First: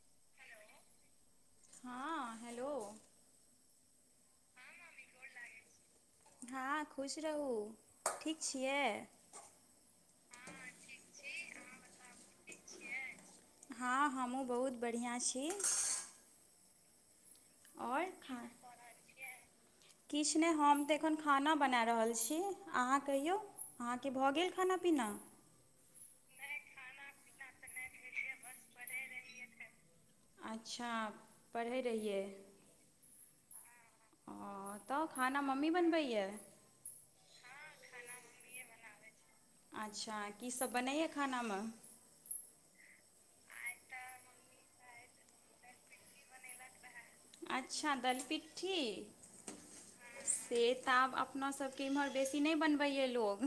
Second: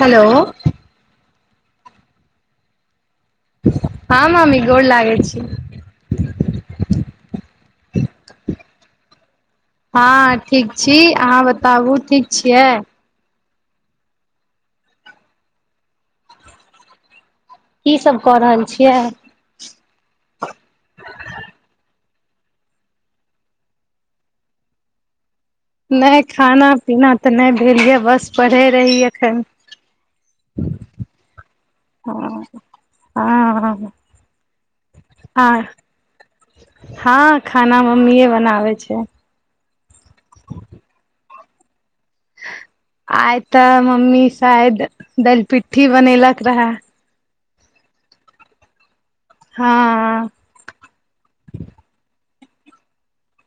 Hello. हां hello. हँ मामी गोर लागै छी। हँ खुश रहू, ठीक छियै। हँ ठीक छी, अहाँ बताबु ठीक छियै। हँ हमहुँ बहुत बढ़िआँ छी। की और सब कऽ खाना रहल खा लेने छियै छीयै। किछु नै हम तऽ एखन खाना बना रहल छी, अहाँ कहियौ अहाँके भऽ गेल खाना- पीना। नै खाना- पीना तऽ नै भेल यऽ बस पढ़ै रही एखन। अच्छा पढ़ै रहियै। हं- हं। हं तऽ खाना मम्मी बनबैये। हँ खाना मम्मीए बनाबै छै। अच्छा की सब बनैये खाना में? आइ तऽ मम्मी शायद दल- पिट्ठी बनेलक रहे। अच्छा दलि- पिट्ठी। हँऽ। से तऽ आब अपना सबके इम्हर बेसी नहि बनबैय ये लोक।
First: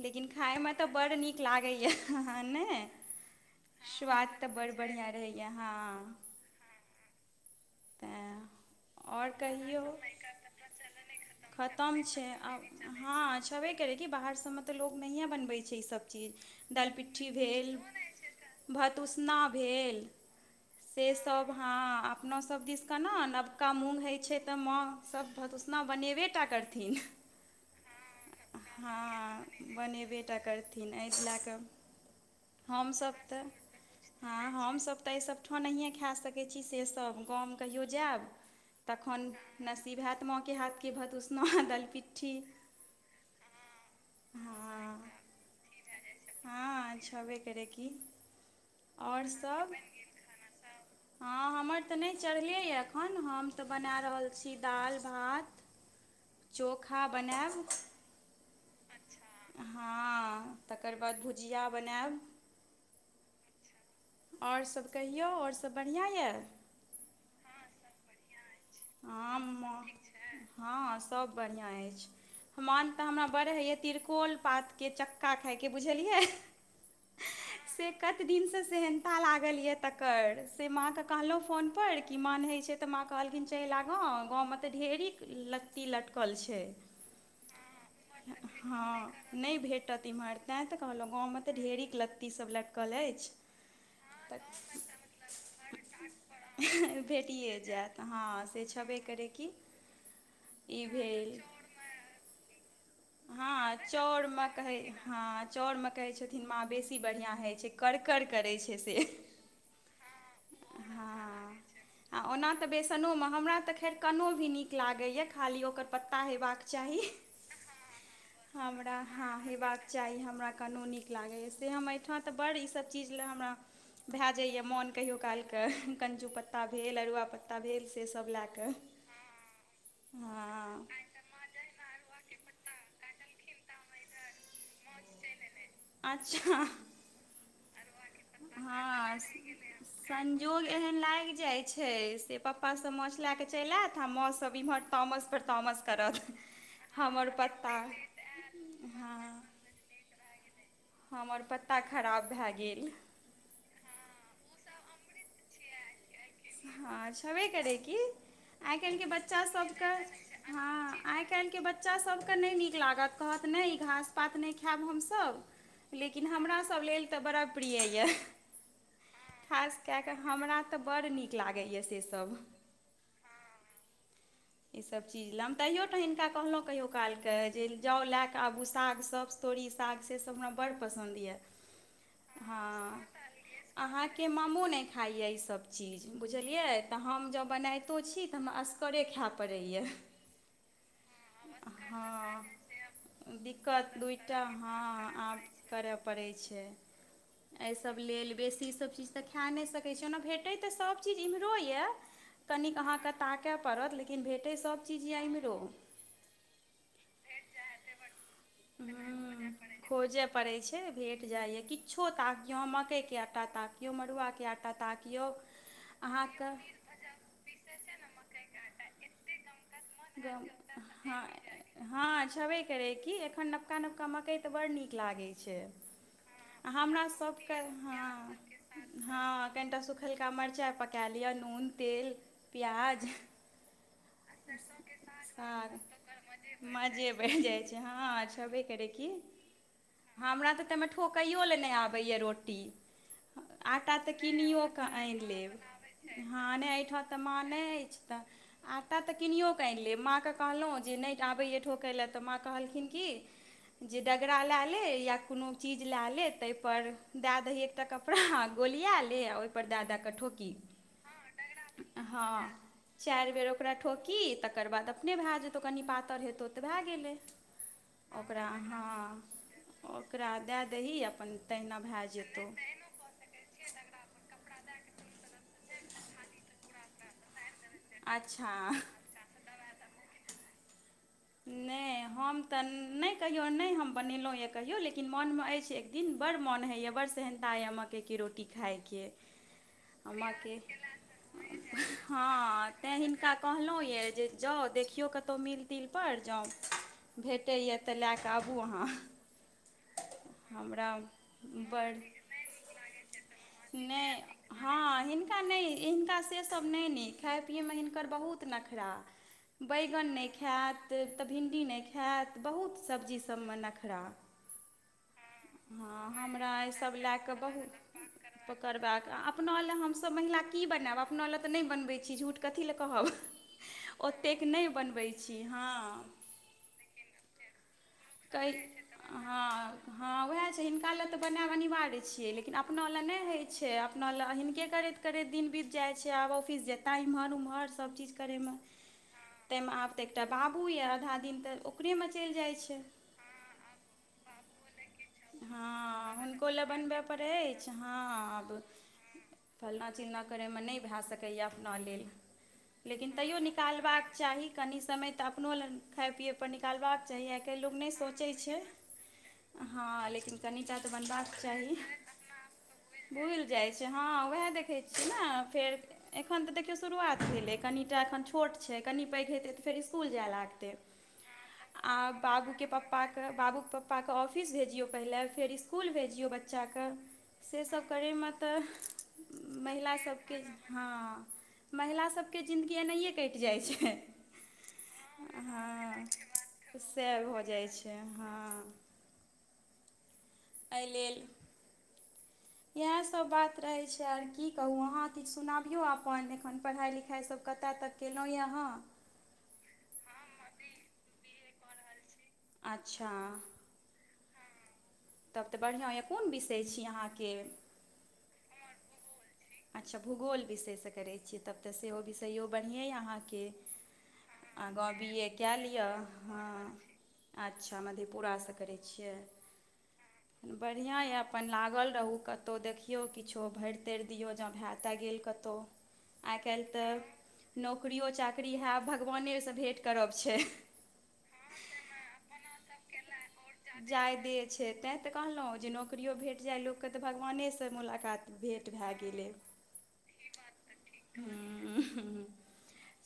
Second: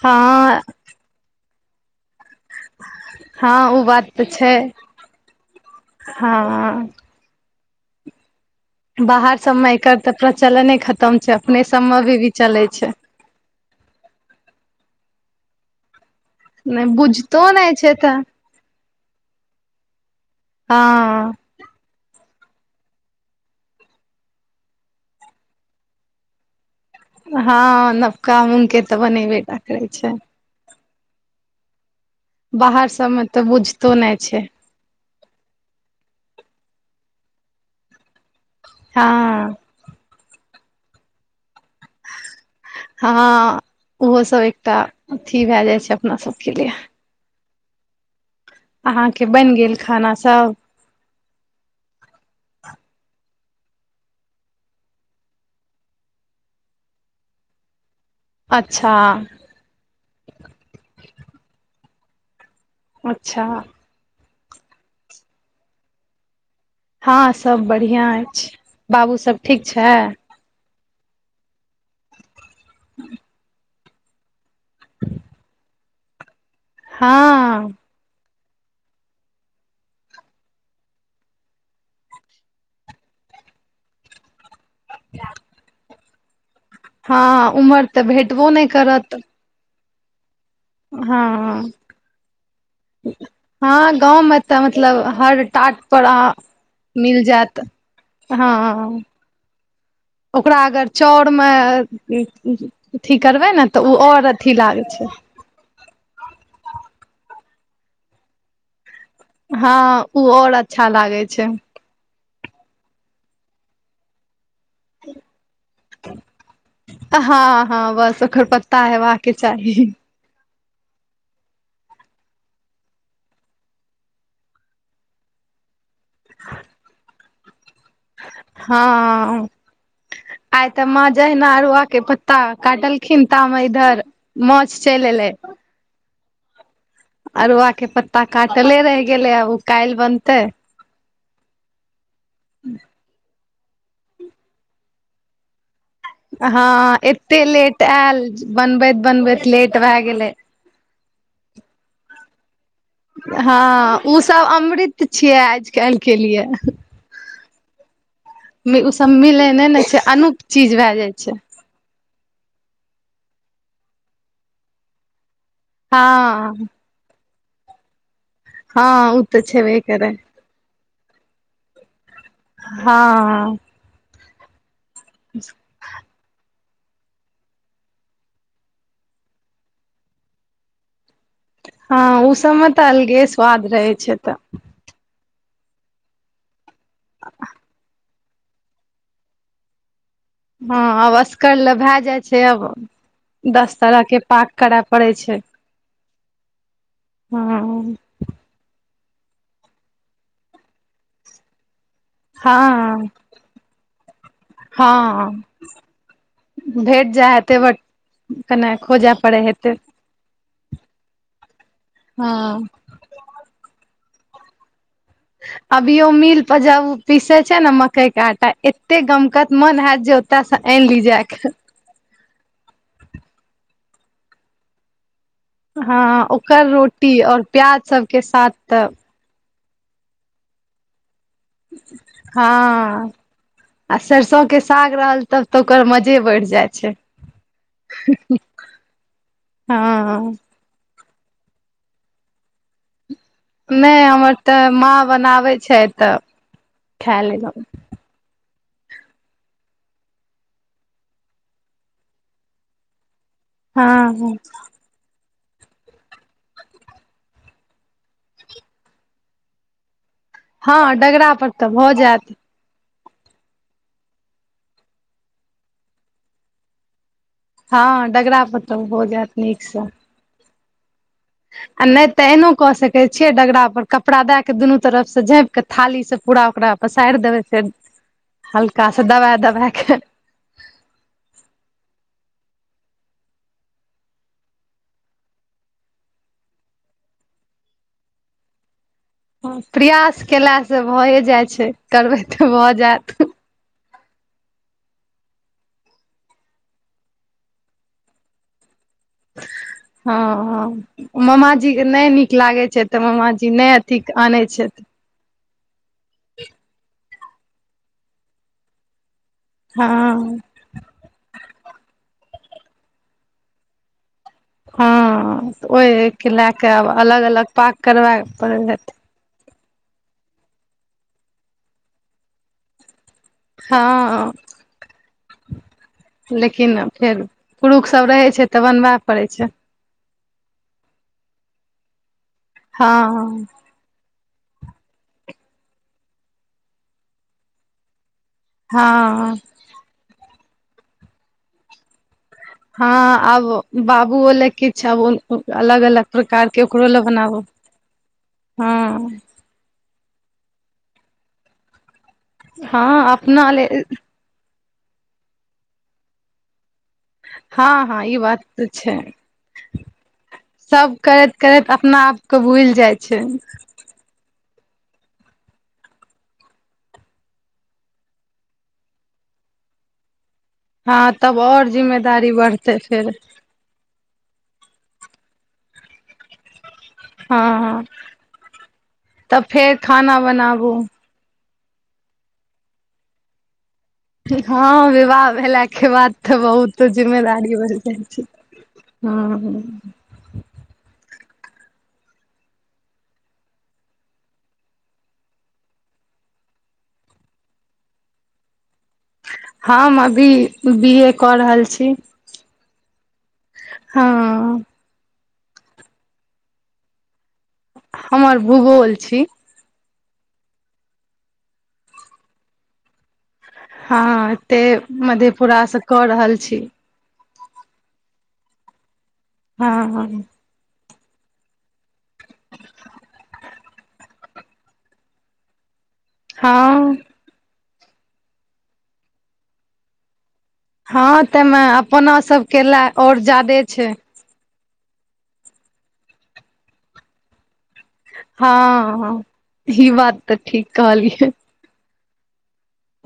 लेकिन हँ खाायमें तऽ बड़ नीक लागै ये हऽ ने। हँ ओ बात स्वाद तऽ छै बड़ बढ़िआँ रहैया हँ। हँ और बाहर सबमे कहियौ एकर तऽ प्रचलने खतम छै अपने सबमे खतम भी छै, भी आ चलै छै हँ छबे कर बाहर सबमें तऽ लोड नहियै बनबै छै, ई सब चीज नहि दालि पिट्ठी बुझतो भेल। नहि छै तऽ भत उसना भेल से हँ सभ हँ अपना सभ सब दिसके ना नबका मूँग होइ छै तऽ, माँ सब भत ऊसना बनेबेटा करथिन। हँ नवका मूँग के हँ तऽ बनेबे टा करै छै। बनेबेटा करथिन एऽ लैकऽ बाहर हम सब सबमे तऽ, बुझतो नहि छै हम सब तऽ। तय सब ठाम नहिए खा सकैत छी से सब, गाम कहियो जायब तखन हँ नसीब हेत माँ के हाथके भत उसना, दलिपिट्ठी। हँ- हॅंओहो सब एकटा हँ अथी भए जाइ छै, अपना सबके लिए। छबे करै कि। अहाँके बनि गेल खाना सब। हँ हमर तऽ नहि चढ़ले ये एखन तक, हम तऽ बना रहल छी दाल, भात चोखा बनायब। अच्छा। हँ तकर बाद भुजिया बनायब। अच्छा! और सब कहियौ और सब बढ़िआँ यऽ। हँ सब बढ़िआँ अछि, बाबू सब ठीक हँ छै। हँ सब बढ़िआँ अछि, मान तऽ हमरा बड़ होइय त्रिकोल पात। के चक्का खायके बुझलियै। हँऽ। से कत दिन सँ सेहनता लागल यऽ तकर, से माँ कहलौं फोन पर कि मन होई छै त माँ कहलखिन चयल आ गाँव में तऽ ढेरी लत्ती लटकल छै। हँ उमहर तऽ भेटबो नै हँ करत। नहि भेटत एम्हर तैं तऽ कहलहुँ, हँ गाँव मे तऽ ढेरिक लत्ती सभ लटकल अछि। हँ गाँवमें तऽ मतलब हर टाट पर आ तऽ मिल भेटिए जायत। से छेबे हँ करै कि ओकरा ई अगर चउर भेल में अथी करबै ने हँ तऽ ऊ और चाउरमे अथी कहै लागै छै। हँ चाउरमे कहै छथिन माँ बेसी बढ़िआँ होइ छै। करकर करै छै से। हां ऊ और अच्छा लागे छै। हँ आ ओना तऽ बेसनो मे, हमरा तऽ खैर कनो भी नीक लागैए। खाली ओकर पत्ता हेबाक चाही। हँ -हँ, बस ओकर पत्ता हमरा हेबाके हां, हेबाक चाही हमरा कनो नीक लागैए। से हम एहिठाम तऽ बड़ ईसभ चीज ले हमरा भए जाइए मोन कहियो कालके। कंजू पत्ता भेल, अरुआ पत्ता भेल से सब लए कऽ। हँ आइ तऽ हँ माँ जहिना अरुआ के पत्ता काटलखिन ता मे इधर माछ चलि एलै। अच्छा ह-ह अरुआ के पत्ता काटले रहि गेलै। आब ओ काल्हि बनतै। ऐहन लाइग जाइ छैय से पप्पा सब माछ लए के चैल आएत आ मोस अभी [unintelligible] तमस पर तमस। हाँ एत्ते लेट आयल। हँ बनबैत-बनबैत लेट भए गेलै। हमर पत्ता खराब भए गेल। हाँ उ सब अमृत छियै आज-केयल के लिए। हाँ छबे करै कि? आइ ओ काइलके सब बच्चा मिलै नहि ने सबके, छै अनूप चीज भए हाँ जाइ आइ छै काइलके बच्च बच्चा सभके नै नीक लागत, कहत नै ई घास-पात नै खाएब हमसब। लेकिन हँ हमरासब लेल तऽ बड़ा प्रिय ये। हँ ओ तऽ छेबे खास कै करै कऽ हमरा तऽ बड़ नीक लागैया से सब। हं-हं। ई सब चीज लम, तहियो तऽ हिनका कहलौं कहियो कालके जे जाउ लए कऽ आगू सागसब, तोरी साग सेसब हमरा बड़ पसन्द या। हँ ओ सबमे तऽ हाँ, अलगे स्वाद रहै छै अहाँके तऽ मामो नेय खाइया ई सब चीज। बुझलियै तऽ हम जँ बनैतो छी तऽ हम अस गरे खए पड़ैया। हाँ, अब असगर लए भए जाइ छै हँ अब। दिक्कत दूइटा, हाँ छै आब करेय पड़ै छैय। हँ ऐसब लेल। बेसी ईसब चीज तऽ खए नै सकै छी। ओना भेटै तऽ सब चीज इम्हरो यऽ कनिक हँ अहाँके ताक केय पड़त। लेकिन भेटय सभ चीज या हँ इम्हरो। भेट जाए हेतै बट कने खोजय पड़ै हेतै। परे छैय भेंट जाए या किच्छो ताकिय हँ हम अहांके के आटा ताकियौ, मड़ुवाके आटा ताकियौ अभियो मिल अहाँके पर जब पीसै छैय ने मकई के आटा एत्ते गमकत मन हायत जे [unintelligible] सा आऐन ली जाके। हाँ छबे करे की। एखैन नवका-नवका मकई तऽ बड़ नीक लागेय हाँ ओकर रोटी और प्याज सबके साथ तऽ हाँ कनिटा सुखेलका मरचाइ पका लिअ। नून, तेल, प्याज हँ आ सरसो के साग रहल तब तऽ ओकर मजे बढ़ि जाइ [unintelligible] छै मजे बढ़ जाइ छै। हाँ छबे करै कि की हां-हां। ठोकयौ ला नेय आबै या रोटी आटा नहि तऽ हमर किनीयौ कऽ माँ आनि लेब बनाबै छै तऽ हाँ नेय एहठाम तऽ खा माँ लेलहुँ नेय छै तऽ। आटा तऽ किनियोऽ कऽ आएन लेब माँकेँ कहलौ जे नेय आबै या ठोके ला तऽ माँ कहलखिन की जे हँ डगरा हँ ला ले या कोनो चीज ला ले तेए पर दा दही एकटा कपड़ा गोलिया ले ओए पर दा-दा कऽ ठोक। हाँ डगरा पर तऽ भऽ जायत। चार बार ओकरा ठोकी तकर बाद अपने भाए जेतौ कनि पातर हेतौ तऽ भा गेलै। हाँ डगरा ओकरा पर हँ तऽ भऽ जायत नीक से। ओकरा दा दही अपन तहिना नेय भए तऽ जेतौ ऐनौ कऽ सकै कहे छिये डगरा पर कपड़ा दाय के दुनू तरफ से झाँप के थाली से पूरा ओकरा पसार देबे फेर। अच्छा हल्का सा दबा-दबा के नहि हम तऽ नेय कहियो नेय हम बनेलौं या कहियौ लेकिन मन मे ऐछ एक दिन बड़ मन हैइया बड़ सह ता या मक्कै के रोटी खायके। अ प्रयास मक्कै केला से भए जाइ छै करबै तऽ हाँ भऽ तैं जायत हिनका कहलौं या जे जाउ देखियो कतौ मिल तिल पर जाउ भेटैए तऽ लए कऽ आबू अहाँ। हँ हमरा हँ। मामाजीे के बड़ नहि नीक लागैत छैय तऽ मामाजी नहि अथी आनैत छथि। हिनका नहि हिनका सेसभ नहि नीक खाय पियैमे हिनकर बहुत नखरा। हँ बैगन नहि खायत तऽ भिण्डी नहि खायत बहुत सब्जी सभमे नखरा। हँ तऽ हँ ओहिके हमरा लए कऽ आब इसभ लए अलग कऽ अलग बहुत पाक करबय पड़ै पकड़ हेतै बाक अपना लए हमसभ महिला की बनायब अपना लए तऽ नहि बनबै छी झूठ कथी लए कहब। हँ ओतेक नहि बनबै छी हँ। लेकिन फेर पुरुष सब रहै छैय कहै तऽ बनबय पड़ैत छैय। हँ हँ उएह छैय हिनका लए तऽ बना अनिवार्य छियै लेकिन अपना हँ लए नहि होइ छैय। अपना लए हिनके करैत करैत दिन बीत जाइ छै आब ऑफिस जेतै इम्हर ओम्हर सब चीज करैमे। हँ। ताहिमे आब तऽ एकटा बाबू यऽ आधा दिन तऽ ओकरे मे चल जाय हँ आब बाबूओ लऽ किछु अलग-अलग हँ प्रकार हुनको के ओकरो लए बनबय पड़ै बनाबो अछि हँ आब हँ। फलना चिलना करैमे नहि भए सकैए अपना लेल लेकिन हँ तैयो अपना ले निकालबाक ची कनी समय तऽ अपनो ल खााय पियै पर निकाल चाही आइ काल्हि हँ नहि हँ ई सोचैत बात छै तऽ छैय। हँ लेकिन कनि टा तऽ सभ बनबाक करैत करैत चाही अपना आपके भुलि जाइ छैय। भुलि जाइत हँ उएह देखै छियै ने फेर एखन तऽ देखियौ शुरुआत भेलै कनिटा एखन छोट छैय कनि पैघ हेतै तऽ फेर स्कुल जाय लागै हँ तब आओर ज़िम्मेदारी बढ़तै फेर। बाबू के पप्पाके ऑफिस भेजियौ पहिले फेर इसकुल भेजियौ बच्चाके। हँ सेसभ हँ करयमे तऽ तब फेर महिला खाना सभके बनाबू हँ। महिलाास सभके जिन्दगी एनाहिए कटि जाइ छैय। हँ विवाह भेलाके बाद तऽ बहुत सएह भऽ जिम्मेदारी जाइत बनि छै जाइ छैय। हँ हु हु। एइ लेल। इहासभ बात रहैत छै आर की कहू अहाँ किछु सुनाबियौ अपन एखन पढ़ाइ लिखाइसभ कतय तक केनहु या अहाँ। हम अभी बी ए कऽ रहल छी। अच्छा हँ। तब तऽ बढ़िआँ यऽ कोन विषय छी अहाँके? हमर भूगोल छी। अच्छा भूगोल विषयसँ करैत छियै तब तऽ सेहो विषयो बढ़िएँ यए अहाँके। हँ एते आगाँ बी ए कए मधेपुरा से लिअ कऽ रहल हँ। छी अच्छा मधेपुरासँ करै छियै। हँ हँ। बढ़िया या अपन लागल रहु कतहु देखियौ किछो भरि तेरि दियौ जँ भए तए गेल कतहु आइ काल्हि हँ तऽ नौकरियो चाकरी हैब भगवानेसँ भेँट करब छै। हँ तइ मे अपना सबके लए आओर जादे छै। जायदे छै तैं तऽ कहलहुँ जे नौकियो भेट जाय लोकके तऽ भगवानेस मुलाकात भेल हँ हँ ई बात तऽ ठीक कहलियै। ह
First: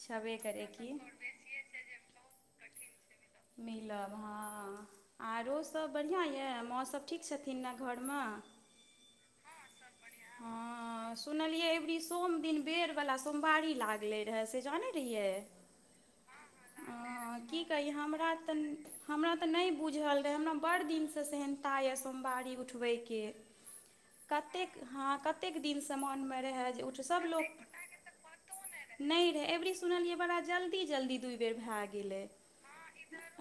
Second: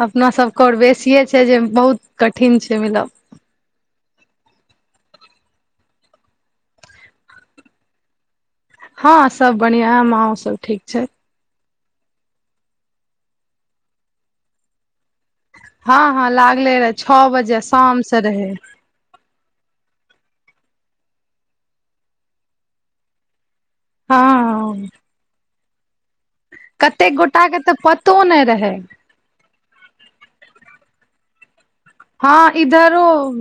अपनासब के और बेसिये छै जे बहुत कठिन छै मिलब। मिलब हँ। आरोसभ बढ़िआँ या माँसभ ठीक छथिन ने घरमे। हँ सब बढ़िया माँओ सब ठीक छै। हँ सुनलियै अबरी सोम दिन बेर बला सोमवारी लागलै रहै से जानै रहियै? हँ हँ लागले रहा छओ अँ, बजे की कही शाम से हमरा रहे। तऽ हमरा तऽ नहि बुझल रहै हमरा बड़ दिन स सेहनता यऽ सोमवारी उठबै के। कतेक हँ हँ कतेक दिन स मोन मे कतेक गोटा के तऽ पतो नहि रहै। न रहे अबरी सुनलिये बड़ा जल्दी जल्दी दूइ बेर भए गेले। हँ इधर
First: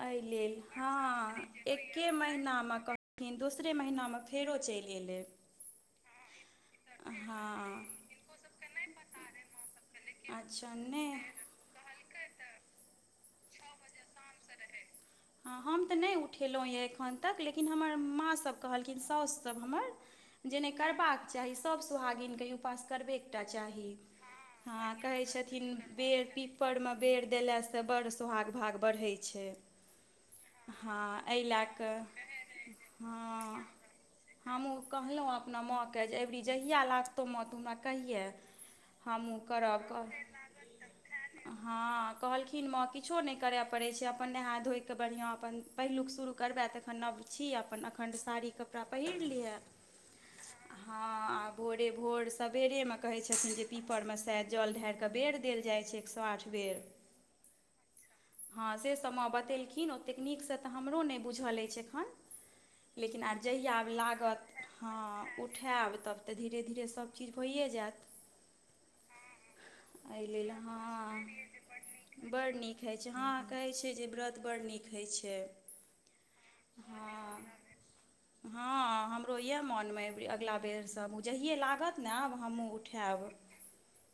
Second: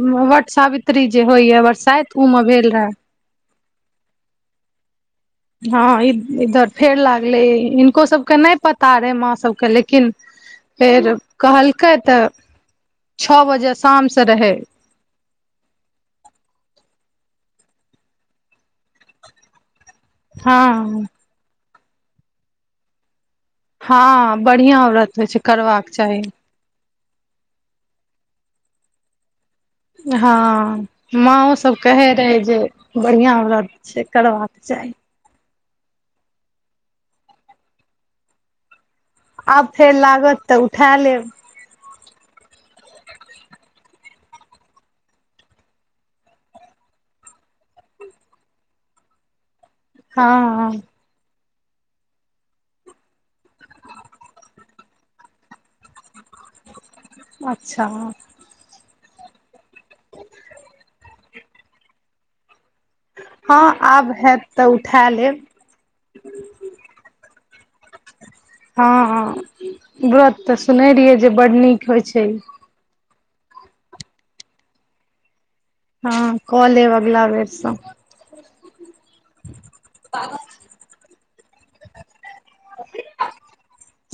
एहि लेल हँ एके बरसाइत ओ मे महीना भेल म रहे क [unintelligible] दोसरे महिना में फेरो चलि एलै। हँ इधर फेर लागलै हँ हीनको सबके नहि पता रहे माँ सभके लेकिन अच्छा नहि कैतऽ छ बजे शाम स रहै। हँ हम तऽ नहि उठेलहुँ यए एखन तक लेकिन हमर माँ सभ कहलखिन साउसु सभ हमर जे नहि हँ करबाक चाही सभ सोहागिने ई उपास करबेक टा चाही हँ बढ़िया हँ व्रत कहय होइ छै छथिन करबाक चाही बेर पिप पर में बेर देलासँ बडड सुोहाग भाग बढ़ै छै। हँ एहि माँओ लए सब कऽ कहे रहे जे बढ़िया हँ व्रत छै। करबाक हमहूँ चाही कहलहुँ अपना माँ के जे अइबेरी जहिया लागतहु माँ तू हमरा कहिया। आब फेर लागत तऽ उठा लेब। हँ कहलखिन माँ किछो नहि करऽ पड़ैत छै। अपन नहा धोइकेऽ बढ़िआँ अपन, पहिलुक शुरू करबै तऽ एखन नब छी, अपन अखन साड़ी के ओकरा पहिर लिहे। हँ। हँ आ भोरे भोर सबेरे में कहै छथिन जे पीपर में से जल ढारिकऽ बेर देल जाइ छै। साठ बेर। अच्छा। हँ से सभ माँ बतेलखिन ओतेक नीक से तऽ हमरो नहि बुझल अछि एखन लेकिन आब हँ जहिया आब हैत लागत, तऽ उठा हँ। लेब उठायब तब तऽ धीरे धीरे सभ चीज भइए जायत। हँ हं, एहि गप लेल तऽ सुनने रहियै जे बड नीक होइ छै। कहै छै, हँ कहै छै जे व्रत बड़ नीक होइत छै। हँ क लेब अगला हँ बेर से। हँ हमरो इएह मोन मे अइ जे गिला बेरसँ हम, जहिए लागत ने हमहूँ उठायब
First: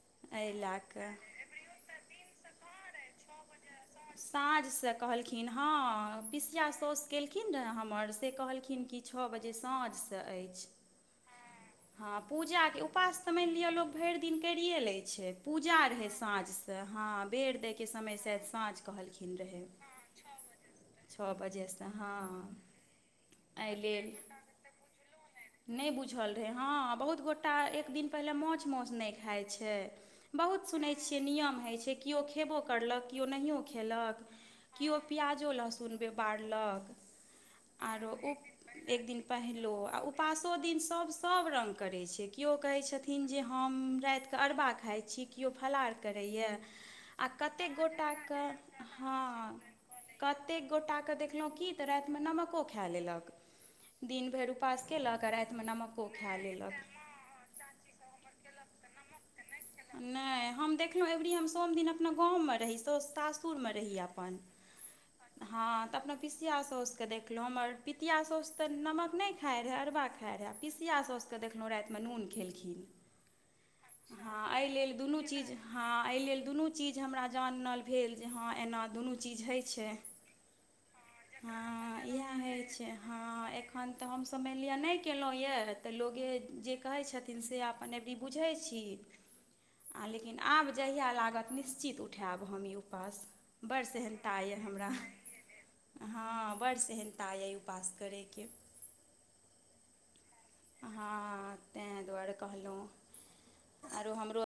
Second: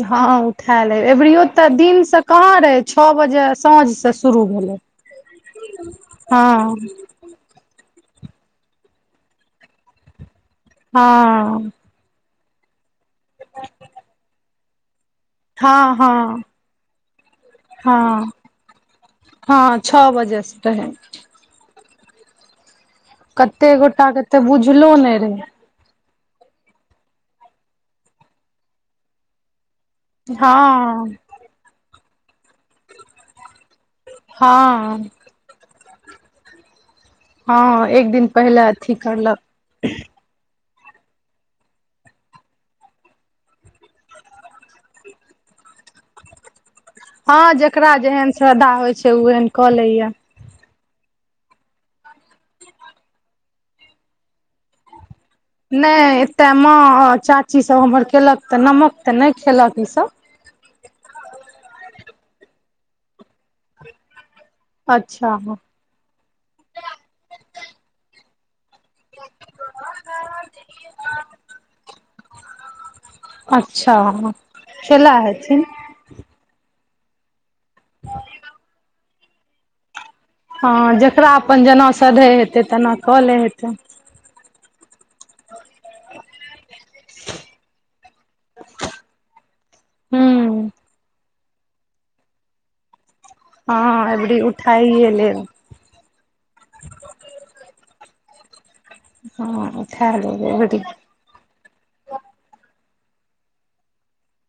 हँ एहि लए उठाय लेबै, कऽ ऐबेरियो तऽ दिन से कहाँ रहै, छओ बजे साँझ से साँझ स कहलखिन हँ, पिसिया हँ सौस केलखिन रहे हमर से कहलखिन कि छओ बजे साँझ से अछि। हँ। हँ पूजा के, उपास तऽ मानि लिअ लोक भरि दिन करिए लैत छै, हँ पूजा रहै हँ साँझ से त हाँ बेर दै के समय हँ शायद सांझ कहलखिन रहै। हँ छओ बजेसँ रहै छ बजे से हँ। कते एहि गोटा लेल के ते बुझलो नै रहै। नहि बुझल रहै हँ बहुत गोटा एक दिन पहिले माछ मौस नै खाइ छै बहुत सुनै हँ छियै नियम होइत छै, किओ खयबो केलक किओ नहिओ खेलक। किओ हँ प्याजो लहसुन बे बारलक। हँ आरो एक दिन पहिले अथी एक दिन करलक पहिलेओ, आ उपासो दिन सभ सभ रंग करै छै केओ कहै छथिन जे हम राति कऽ अरबा खाइ छी कियो फलहार करैए हँ कतेक जेकरा जेहन गोटाके श्रद्धा होइ छै हँ ओहन कऽ लैये। कतेक गोटाके देखलहुँ की तऽ रातिमे नमको खा लेलक। दिन भरि उपास केलक आ रातिमे नमक एते माँ चाची सब हमर केलक तऽ नमक तऽ नहि खेलक। ई सब नहि हम देखलहुँ अबरी हम सोम दिन अपना गाममे रही, सासुरमे रही अपन। हँ तऽ अपना पसिया सौसके देखलहुँ, हमर पितिया सौस तऽ नमक नहि खाए रहै अरवा खाए रहै आ पिसिया सौस के देखलहुँ रातिमे नून खेलखिन। अच्छा। हँ एहि लेल खेला दुनू चीज हेथिन हँ एहि लेल दुनू चीज हमरा जानल भेल जे हँ एना दुनू चीज होइत छै। हँ जेकरा अपन जेना हँ सधै इएह होइ हेतै छै तेना कऽ लै हँ हेतै। एखन तऽ हमसभ मानि लिअ नहि केलहुँ ये तऽ लोगे जे कहै छथि न से अपन अबरी बुझै छी आ लेकिन आब हूँ जहिया लागत निश्चित उठायब हम ई उपास। बड़ हँ सेहन्ता एबरी यए हमरा उठाइये लेब। हँ बड सेहंता अइ ई उपास करै के। हँ खा लेबाय [unintelligible] तैँ दुआरे कहलहुँ। आरो हमरो